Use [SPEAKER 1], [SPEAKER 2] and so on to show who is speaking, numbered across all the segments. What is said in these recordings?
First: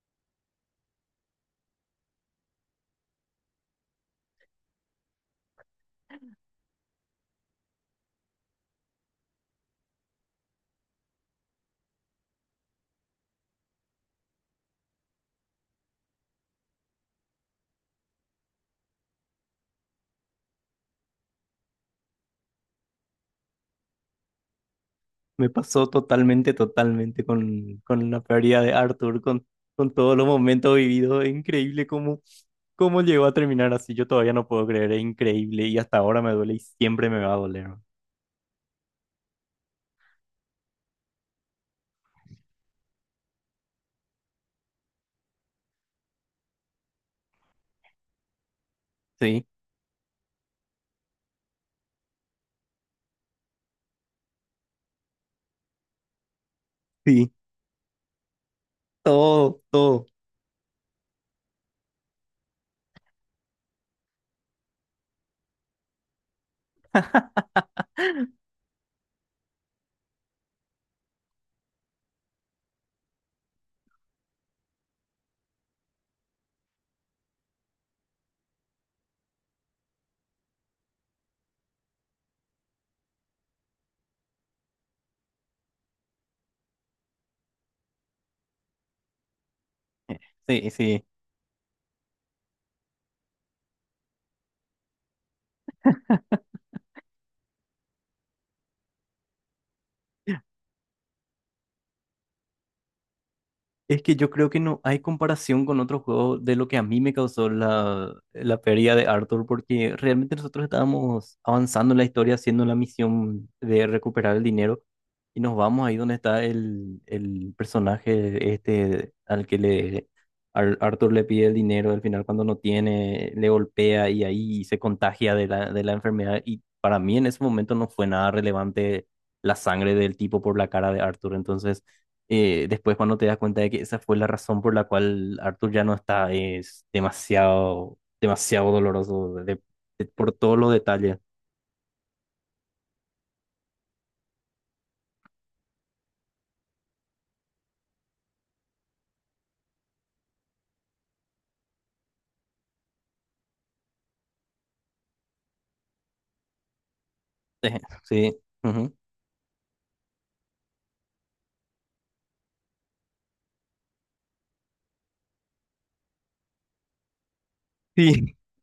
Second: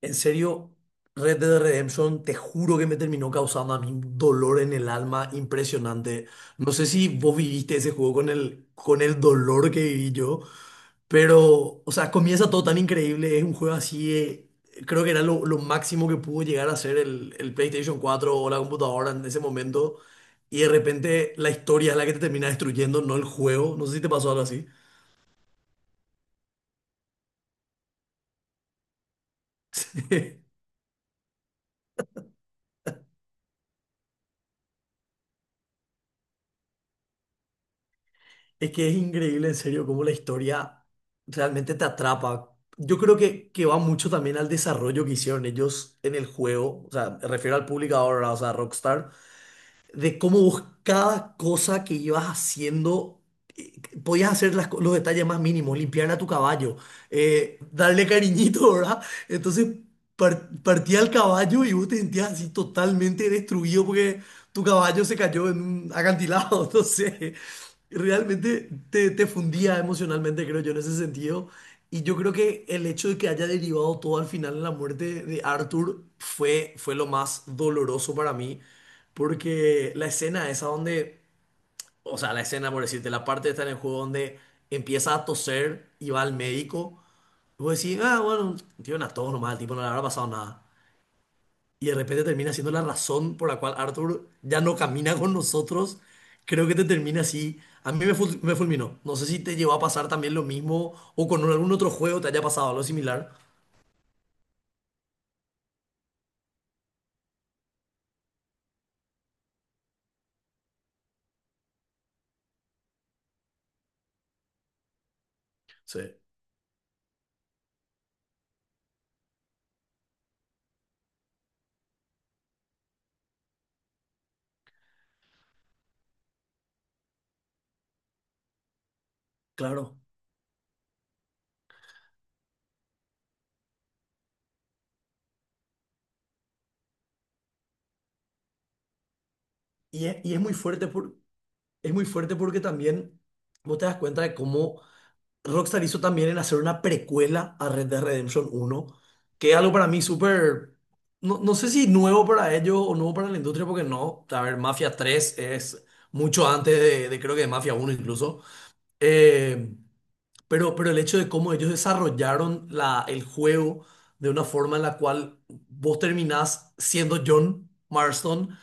[SPEAKER 1] En serio, Red Dead Redemption, te juro que me terminó causando a mí un dolor en el alma impresionante. No sé si vos viviste ese juego con el dolor que viví yo, pero, o sea, comienza todo tan increíble. Es un juego así, creo que era lo máximo que pudo llegar a ser el PlayStation 4 o la computadora en ese momento. Y de repente la historia es la que te termina destruyendo, no el juego. No sé si te pasó algo así.
[SPEAKER 2] Me pasó totalmente, totalmente con la pérdida de Arthur, con todos los momentos vividos. Es increíble cómo llegó a terminar así. Yo todavía no puedo creer, es increíble. Y hasta ahora me duele y siempre me va a doler, ¿no?
[SPEAKER 1] Es que es increíble, en serio, cómo la historia realmente te atrapa. Yo creo que va mucho también al desarrollo que hicieron ellos en el juego. O sea, me refiero al publicador, o sea, Rockstar,
[SPEAKER 2] Sí,
[SPEAKER 1] de cómo vos cada cosa que ibas haciendo, eh, podías hacer los detalles más mínimos, limpiar a tu caballo,
[SPEAKER 2] sí,
[SPEAKER 1] darle cariñito, ¿verdad?
[SPEAKER 2] todo,
[SPEAKER 1] Entonces
[SPEAKER 2] todo.
[SPEAKER 1] partía el caballo y vos te sentías así totalmente destruido porque tu caballo se cayó en un acantilado, entonces realmente te fundía emocionalmente, creo yo, en ese sentido. Y yo creo que el hecho de que haya derivado todo al final en la muerte de Arthur fue lo más doloroso para mí. Porque la escena esa donde, o sea, la escena, por decirte, la parte está en el juego donde empieza a toser y va al médico. Y vos decís, ah, bueno, tiene una tos nomás, al tipo no le habrá
[SPEAKER 2] Eh,
[SPEAKER 1] pasado nada.
[SPEAKER 2] Sí, sí.
[SPEAKER 1] Y de repente termina siendo la razón por la cual Arthur ya no camina con nosotros. Creo que te termina así. A mí me fulminó. No sé si te llegó a pasar también lo mismo o con algún otro juego te haya pasado algo similar.
[SPEAKER 2] Es que yo creo que no hay comparación con otro juego de lo que a mí me causó la pérdida de Arthur, porque realmente nosotros estábamos avanzando en la historia haciendo la misión de recuperar el dinero y nos vamos ahí
[SPEAKER 1] Sí,
[SPEAKER 2] donde está el personaje este al que Arthur le pide el dinero, al final cuando no tiene le golpea y ahí se contagia de la enfermedad, y para mí en ese momento no fue nada relevante la sangre
[SPEAKER 1] claro.
[SPEAKER 2] del tipo por la cara de Arthur. Entonces después, cuando te das cuenta de que esa fue la razón por la cual Arthur ya no está, es demasiado, demasiado doloroso por
[SPEAKER 1] Y es muy
[SPEAKER 2] todos los
[SPEAKER 1] fuerte por,
[SPEAKER 2] detalles.
[SPEAKER 1] es muy fuerte porque también vos te das cuenta de cómo Rockstar hizo también en hacer una precuela a Red Dead Redemption 1, que es algo para mí súper, no, no sé si nuevo para ellos o nuevo para la industria, porque no, a ver, Mafia 3 es mucho antes de creo que de Mafia uno
[SPEAKER 2] Sí,
[SPEAKER 1] incluso.
[SPEAKER 2] ujú.
[SPEAKER 1] Eh, pero el hecho de cómo ellos desarrollaron el juego de una forma en la cual vos terminás siendo John
[SPEAKER 2] Sí,
[SPEAKER 1] Marston,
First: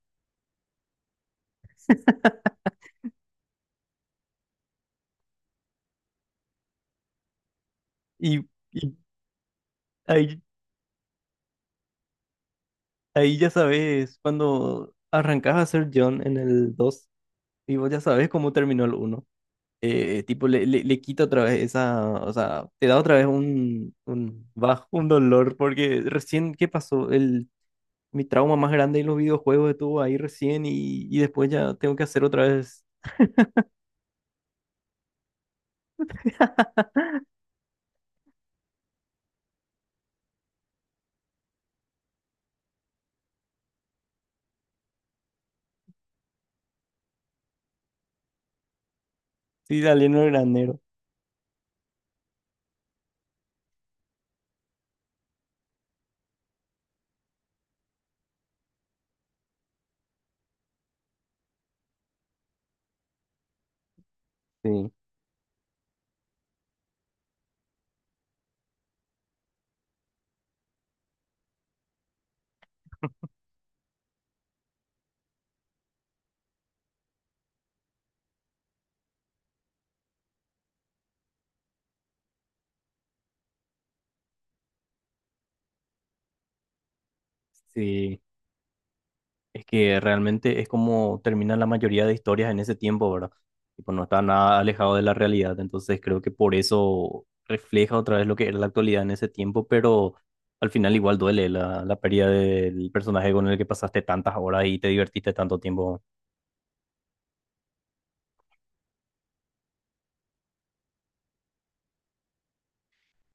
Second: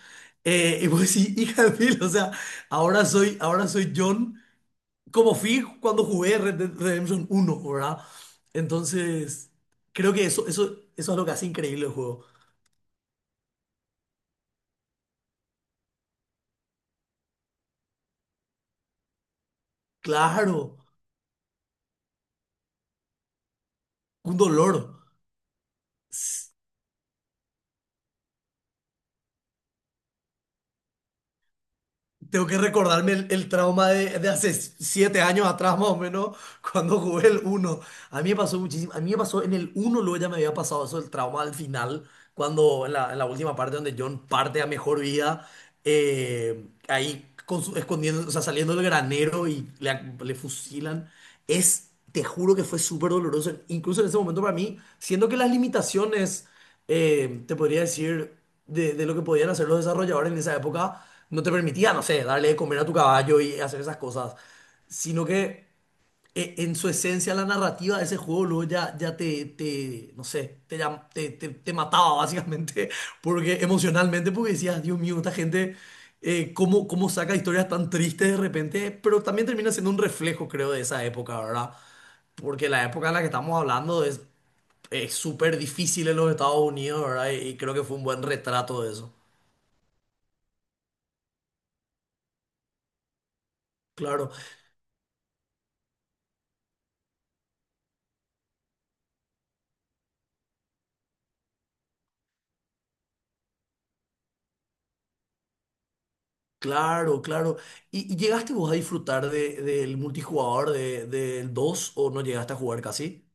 [SPEAKER 1] y vos decís, hija de mil, o sea, ahora soy John como fui cuando jugué Red Dead Redemption 1, ¿verdad?
[SPEAKER 2] y, y
[SPEAKER 1] Entonces, creo que
[SPEAKER 2] ahí,
[SPEAKER 1] eso es lo que hace increíble el juego.
[SPEAKER 2] ahí ya sabes, cuando arrancas a ser John en el 2 y vos ya sabes cómo terminó el uno. Tipo, le,
[SPEAKER 1] Claro,
[SPEAKER 2] le, le quita otra vez esa, o sea, te da otra vez un,
[SPEAKER 1] un
[SPEAKER 2] un
[SPEAKER 1] dolor.
[SPEAKER 2] bajo, un dolor, porque recién, ¿qué pasó? El Mi trauma más grande en los videojuegos estuvo ahí recién, y después ya tengo que hacer otra
[SPEAKER 1] Tengo que
[SPEAKER 2] vez.
[SPEAKER 1] recordarme el trauma de hace 7 años atrás, más o menos, cuando jugué el uno. A mí me pasó muchísimo. A mí me pasó en el uno, luego ya me había pasado eso, el trauma al final, cuando en la última parte donde John parte a mejor vida, ahí escondiendo, o sea, saliendo del granero y
[SPEAKER 2] Sí, saliendo del
[SPEAKER 1] le
[SPEAKER 2] granero.
[SPEAKER 1] fusilan. Te juro que fue súper doloroso. Incluso en ese momento para mí, siendo que las limitaciones, te podría decir, de lo que podían hacer los desarrolladores en esa época, no te permitía, no sé, darle de comer a tu caballo y hacer esas cosas,
[SPEAKER 2] Sí,
[SPEAKER 1] sino que, en su esencia la narrativa de ese juego, luego ya te, no sé, te, llam- te- te mataba básicamente, porque emocionalmente, porque decías, Dios mío, esta gente. Cómo saca historias tan tristes de repente, pero también termina siendo un reflejo, creo, de esa época, ¿verdad? Porque la época en la que estamos hablando es súper difícil en los Estados Unidos, ¿verdad? Y creo que fue un
[SPEAKER 2] sí.
[SPEAKER 1] buen retrato de eso.
[SPEAKER 2] Es que realmente es como terminan la mayoría de historias en ese tiempo, ¿verdad? Y pues no está
[SPEAKER 1] Claro,
[SPEAKER 2] nada alejado de la realidad. Entonces creo que por eso refleja otra vez lo que era la actualidad en ese tiempo, pero al final igual duele la pérdida del personaje con el que pasaste tantas horas y te divertiste tanto tiempo.
[SPEAKER 1] claro, claro. ¿Y llegaste vos a disfrutar del multijugador del 2 o no llegaste a jugar casi?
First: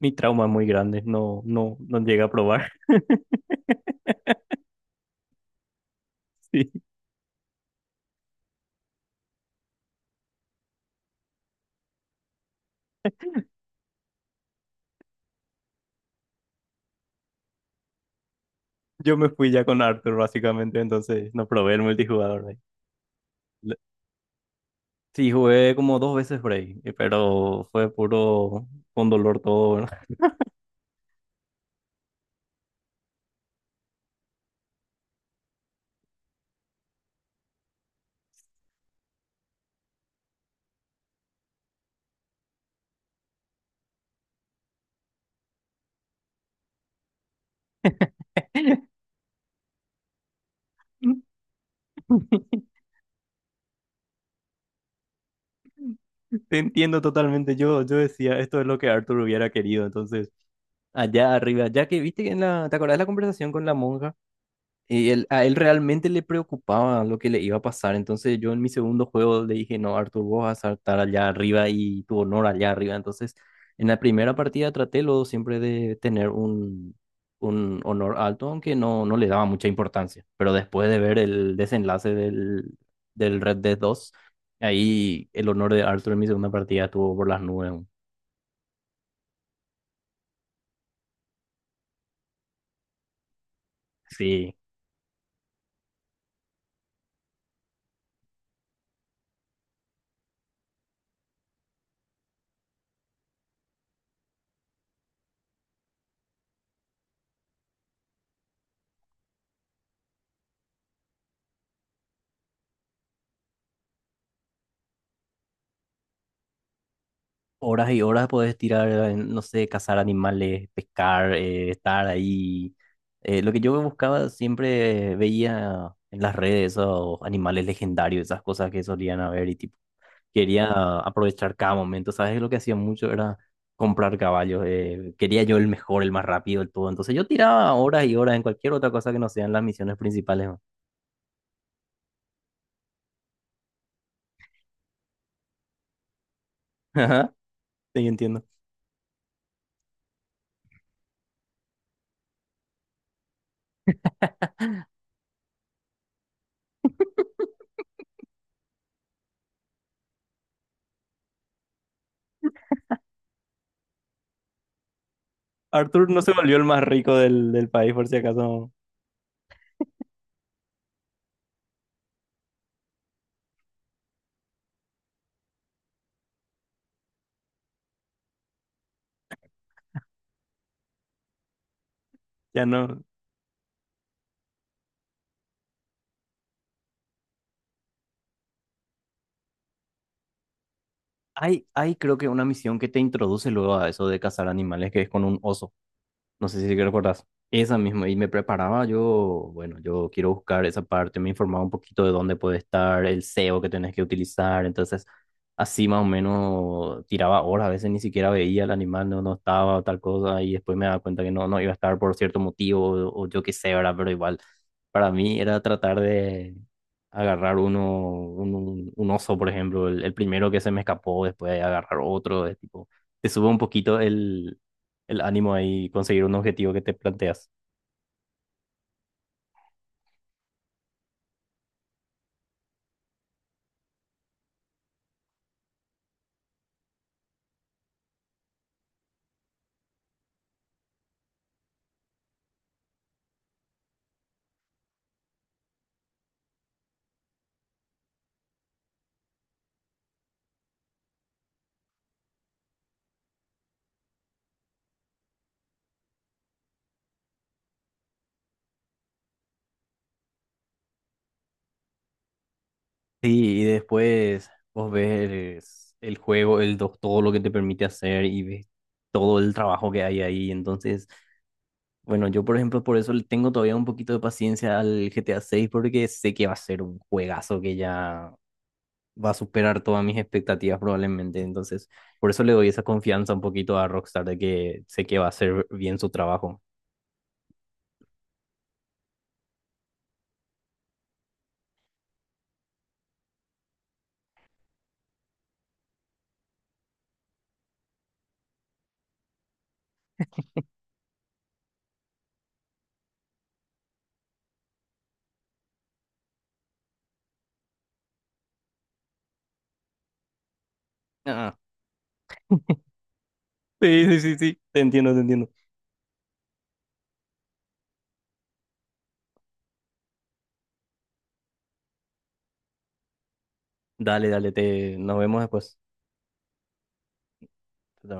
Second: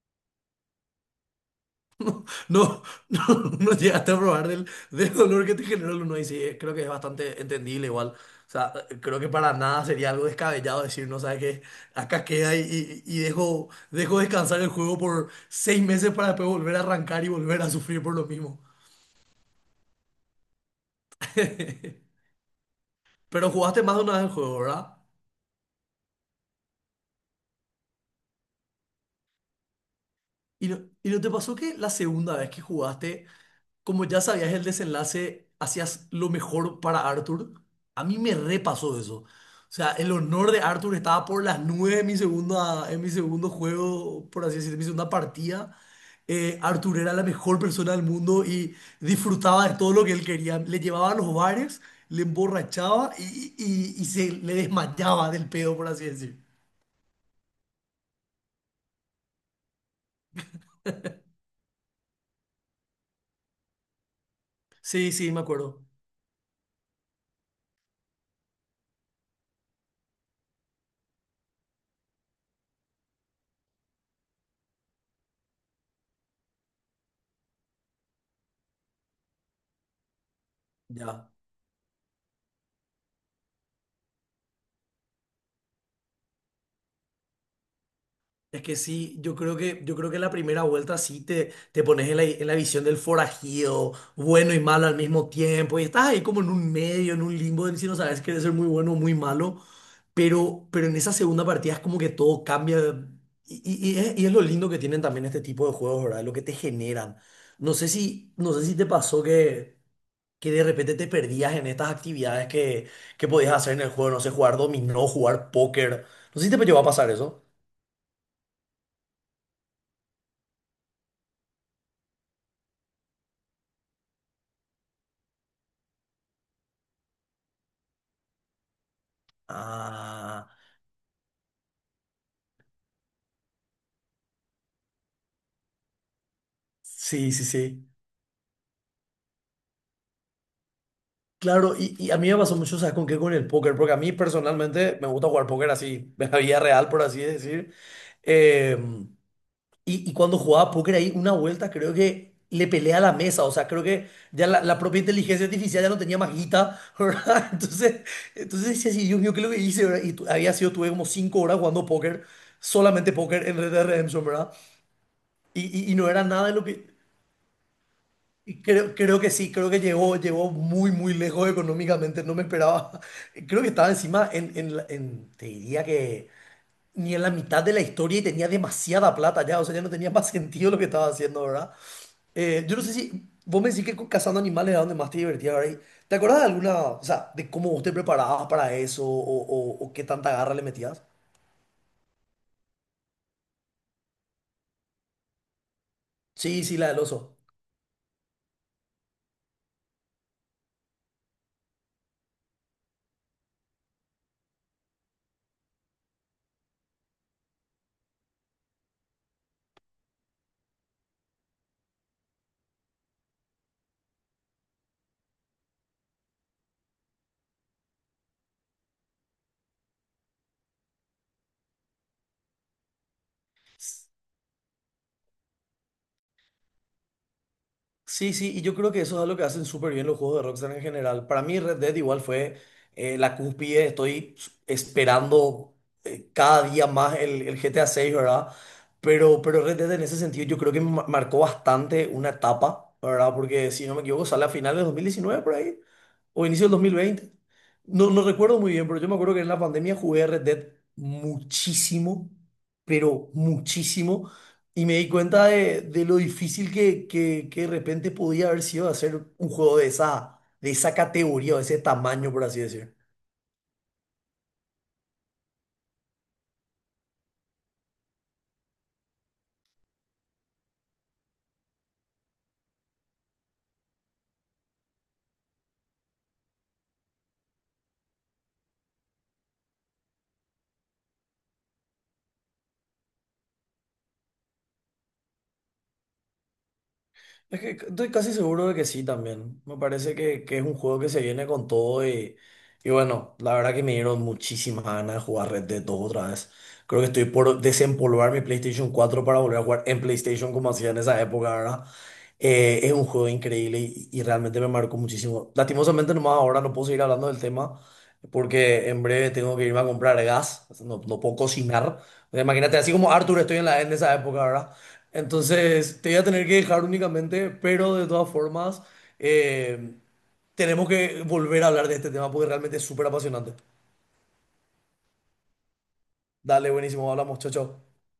[SPEAKER 2] Mi trauma es muy grande, no, no, no llega a probar.
[SPEAKER 1] No, no, no llegaste a probar del dolor que te generó el 1, y sí, creo que es bastante entendible igual. O sea, creo que para nada sería algo descabellado decir, no sabes qué, acá queda, y dejo descansar el juego por 6 meses para después volver a arrancar y volver a sufrir por lo mismo.
[SPEAKER 2] Yo me fui ya con Arthur, básicamente, entonces no probé el multijugador ahí.
[SPEAKER 1] Pero
[SPEAKER 2] Le-
[SPEAKER 1] jugaste más de una vez el juego, ¿verdad?
[SPEAKER 2] Sí, jugué como dos veces por ahí, pero fue puro, con dolor todo, ¿no?
[SPEAKER 1] ¿Y no te pasó que la segunda vez que jugaste, como ya sabías el desenlace, hacías lo mejor para Arthur? A mí me repasó eso. O sea, el honor de Arthur estaba por las nubes en mi segundo juego, por así decirlo, en mi segunda partida. Arthur era la mejor persona del mundo y disfrutaba de todo lo que él quería. Le llevaba a los bares, le emborrachaba y se le desmayaba del pedo, por así decir.
[SPEAKER 2] Te entiendo totalmente. Yo decía, esto es lo que Arthur hubiera querido. Entonces, allá arriba, ya que viste que en la, ¿te acordás de la conversación con la monja? Y
[SPEAKER 1] Sí, sí, me
[SPEAKER 2] a él
[SPEAKER 1] acuerdo.
[SPEAKER 2] realmente le preocupaba lo que le iba a pasar. Entonces yo en mi segundo juego le dije, no, Arthur, vos vas a saltar allá arriba, y tu honor allá arriba. Entonces en la primera partida traté luego siempre de tener un honor alto, aunque no, no le daba mucha importancia. Pero después de ver
[SPEAKER 1] Ya.
[SPEAKER 2] el desenlace del Red Dead dos, ahí el honor de Arthur en mi segunda partida estuvo por las nubes.
[SPEAKER 1] Es que sí, yo creo que la primera vuelta sí te pones en la visión del forajido, bueno
[SPEAKER 2] Sí,
[SPEAKER 1] y malo al mismo tiempo, y estás ahí como en un medio, en un limbo, de si no sabes, quieres ser muy bueno o muy malo, pero en esa segunda partida es como que todo cambia, y es lo lindo que tienen también este tipo de juegos, ¿verdad? Lo que te generan. No sé si te pasó que de repente te perdías en estas actividades que podías hacer en el juego, no sé, jugar dominó, jugar póker, no sé si te llegó a pasar eso.
[SPEAKER 2] horas y horas puedes tirar en, no sé, cazar animales, pescar, estar ahí. Lo que yo buscaba, siempre veía en las redes esos animales legendarios, esas cosas que solían haber, y tipo,
[SPEAKER 1] Ah.
[SPEAKER 2] quería aprovechar cada momento, ¿sabes? Lo que hacía mucho era comprar caballos. Quería yo el mejor, el más rápido, el todo. Entonces yo
[SPEAKER 1] Sí, sí,
[SPEAKER 2] tiraba
[SPEAKER 1] sí.
[SPEAKER 2] horas y horas en cualquier otra cosa que no sean las misiones principales, ¿no?
[SPEAKER 1] Claro, y a mí me pasó mucho, ¿sabes con qué? Con el póker, porque a mí personalmente me gusta jugar póker así, de la vida real, por así decir.
[SPEAKER 2] Sí, entiendo.
[SPEAKER 1] Eh, y cuando jugaba póker ahí, una vuelta creo que le peleé a la mesa, o sea, creo que ya la propia inteligencia artificial ya no tenía más guita, ¿verdad? Entonces decía así, Dios mío, ¿qué es lo que hice? ¿Verdad? Y había sido, tuve como 5 horas jugando póker, solamente póker en Red Dead Redemption, ¿verdad? Y no
[SPEAKER 2] Arthur no
[SPEAKER 1] era
[SPEAKER 2] se
[SPEAKER 1] nada de
[SPEAKER 2] volvió el
[SPEAKER 1] lo
[SPEAKER 2] más
[SPEAKER 1] que...
[SPEAKER 2] rico del país, por si
[SPEAKER 1] Y
[SPEAKER 2] acaso.
[SPEAKER 1] Creo, creo que sí, creo que llegó muy, muy lejos económicamente, no me esperaba. Creo que estaba encima en te diría que ni en la mitad de la historia y tenía demasiada plata ya, o sea, ya no tenía más sentido lo que estaba haciendo, ¿verdad? Eh,
[SPEAKER 2] Ya
[SPEAKER 1] yo no sé
[SPEAKER 2] no.
[SPEAKER 1] si vos me decís que cazando animales era donde más te divertías, ¿verdad? Y ¿te acordás de alguna, o sea, de cómo vos te preparabas para eso, o qué tanta garra le metías?
[SPEAKER 2] Hay creo que una misión que te introduce luego a eso de cazar animales, que es con un oso. No sé
[SPEAKER 1] Sí,
[SPEAKER 2] si
[SPEAKER 1] sí, la del
[SPEAKER 2] recordás.
[SPEAKER 1] oso.
[SPEAKER 2] Esa misma, y me preparaba yo, bueno, yo quiero buscar esa parte, me informaba un poquito de dónde puede estar el SEO que tenés que utilizar. Entonces así más o menos tiraba horas, a veces ni siquiera veía el animal, no, no estaba tal cosa, y después me daba cuenta que no, no iba a estar por cierto motivo, o yo qué sé, ¿verdad? Pero igual, para mí era tratar de agarrar uno, un oso, por ejemplo, el primero que se me escapó, después agarrar otro. Es tipo te sube un poquito el ánimo ahí, conseguir un objetivo que te planteas.
[SPEAKER 1] Sí, sí, y yo creo que eso es algo que hacen súper bien los juegos de Rockstar en general. Para mí Red Dead igual fue, la cúspide. Estoy esperando, cada día más, el GTA 6, ¿verdad? Pero Red Dead en ese sentido yo creo que marcó bastante una etapa, ¿verdad? Porque si no me equivoco sale a finales de 2019 por ahí o inicio del 2020. No, no recuerdo muy bien, pero yo me acuerdo que en la pandemia jugué Red Dead muchísimo, pero muchísimo. Y me di cuenta de lo difícil que de repente podía haber sido hacer un juego de esa categoría, o de ese tamaño, por así decir.
[SPEAKER 2] Sí, y después vos ves el juego, todo lo que te permite hacer, y ves todo el trabajo que hay ahí. Entonces, bueno, yo por ejemplo, por eso le tengo todavía un poquito de paciencia al GTA 6, porque sé que va a ser un juegazo que ya va a superar todas mis expectativas probablemente. Entonces, por eso le doy esa confianza un poquito a Rockstar, de que sé que va a hacer bien su trabajo.
[SPEAKER 1] Es que estoy casi seguro de que sí también. Me parece que es un juego que se viene con todo, y bueno, la verdad que me dieron muchísimas ganas de jugar Red Dead 2 otra vez. Creo que estoy por desempolvar mi PlayStation 4 para volver a jugar en PlayStation como hacía en esa época, ¿verdad? Es un juego increíble, y realmente me marcó muchísimo. Lastimosamente nomás ahora no puedo seguir hablando del tema porque en breve tengo que irme a comprar gas, no, no puedo
[SPEAKER 2] Ah,
[SPEAKER 1] cocinar. Imagínate, así como Arthur estoy en la, en
[SPEAKER 2] sí,
[SPEAKER 1] esa
[SPEAKER 2] sí, sí,
[SPEAKER 1] época,
[SPEAKER 2] sí,
[SPEAKER 1] ¿verdad?
[SPEAKER 2] te entiendo, te entiendo.
[SPEAKER 1] Entonces, te voy a tener que dejar únicamente, pero de todas formas, eh, tenemos que volver a hablar de este tema porque realmente es súper apasionante.
[SPEAKER 2] Dale, dale, te... nos vemos después.
[SPEAKER 1] Dale, buenísimo, hablamos, chao, chao.
[SPEAKER 2] Chao, chao.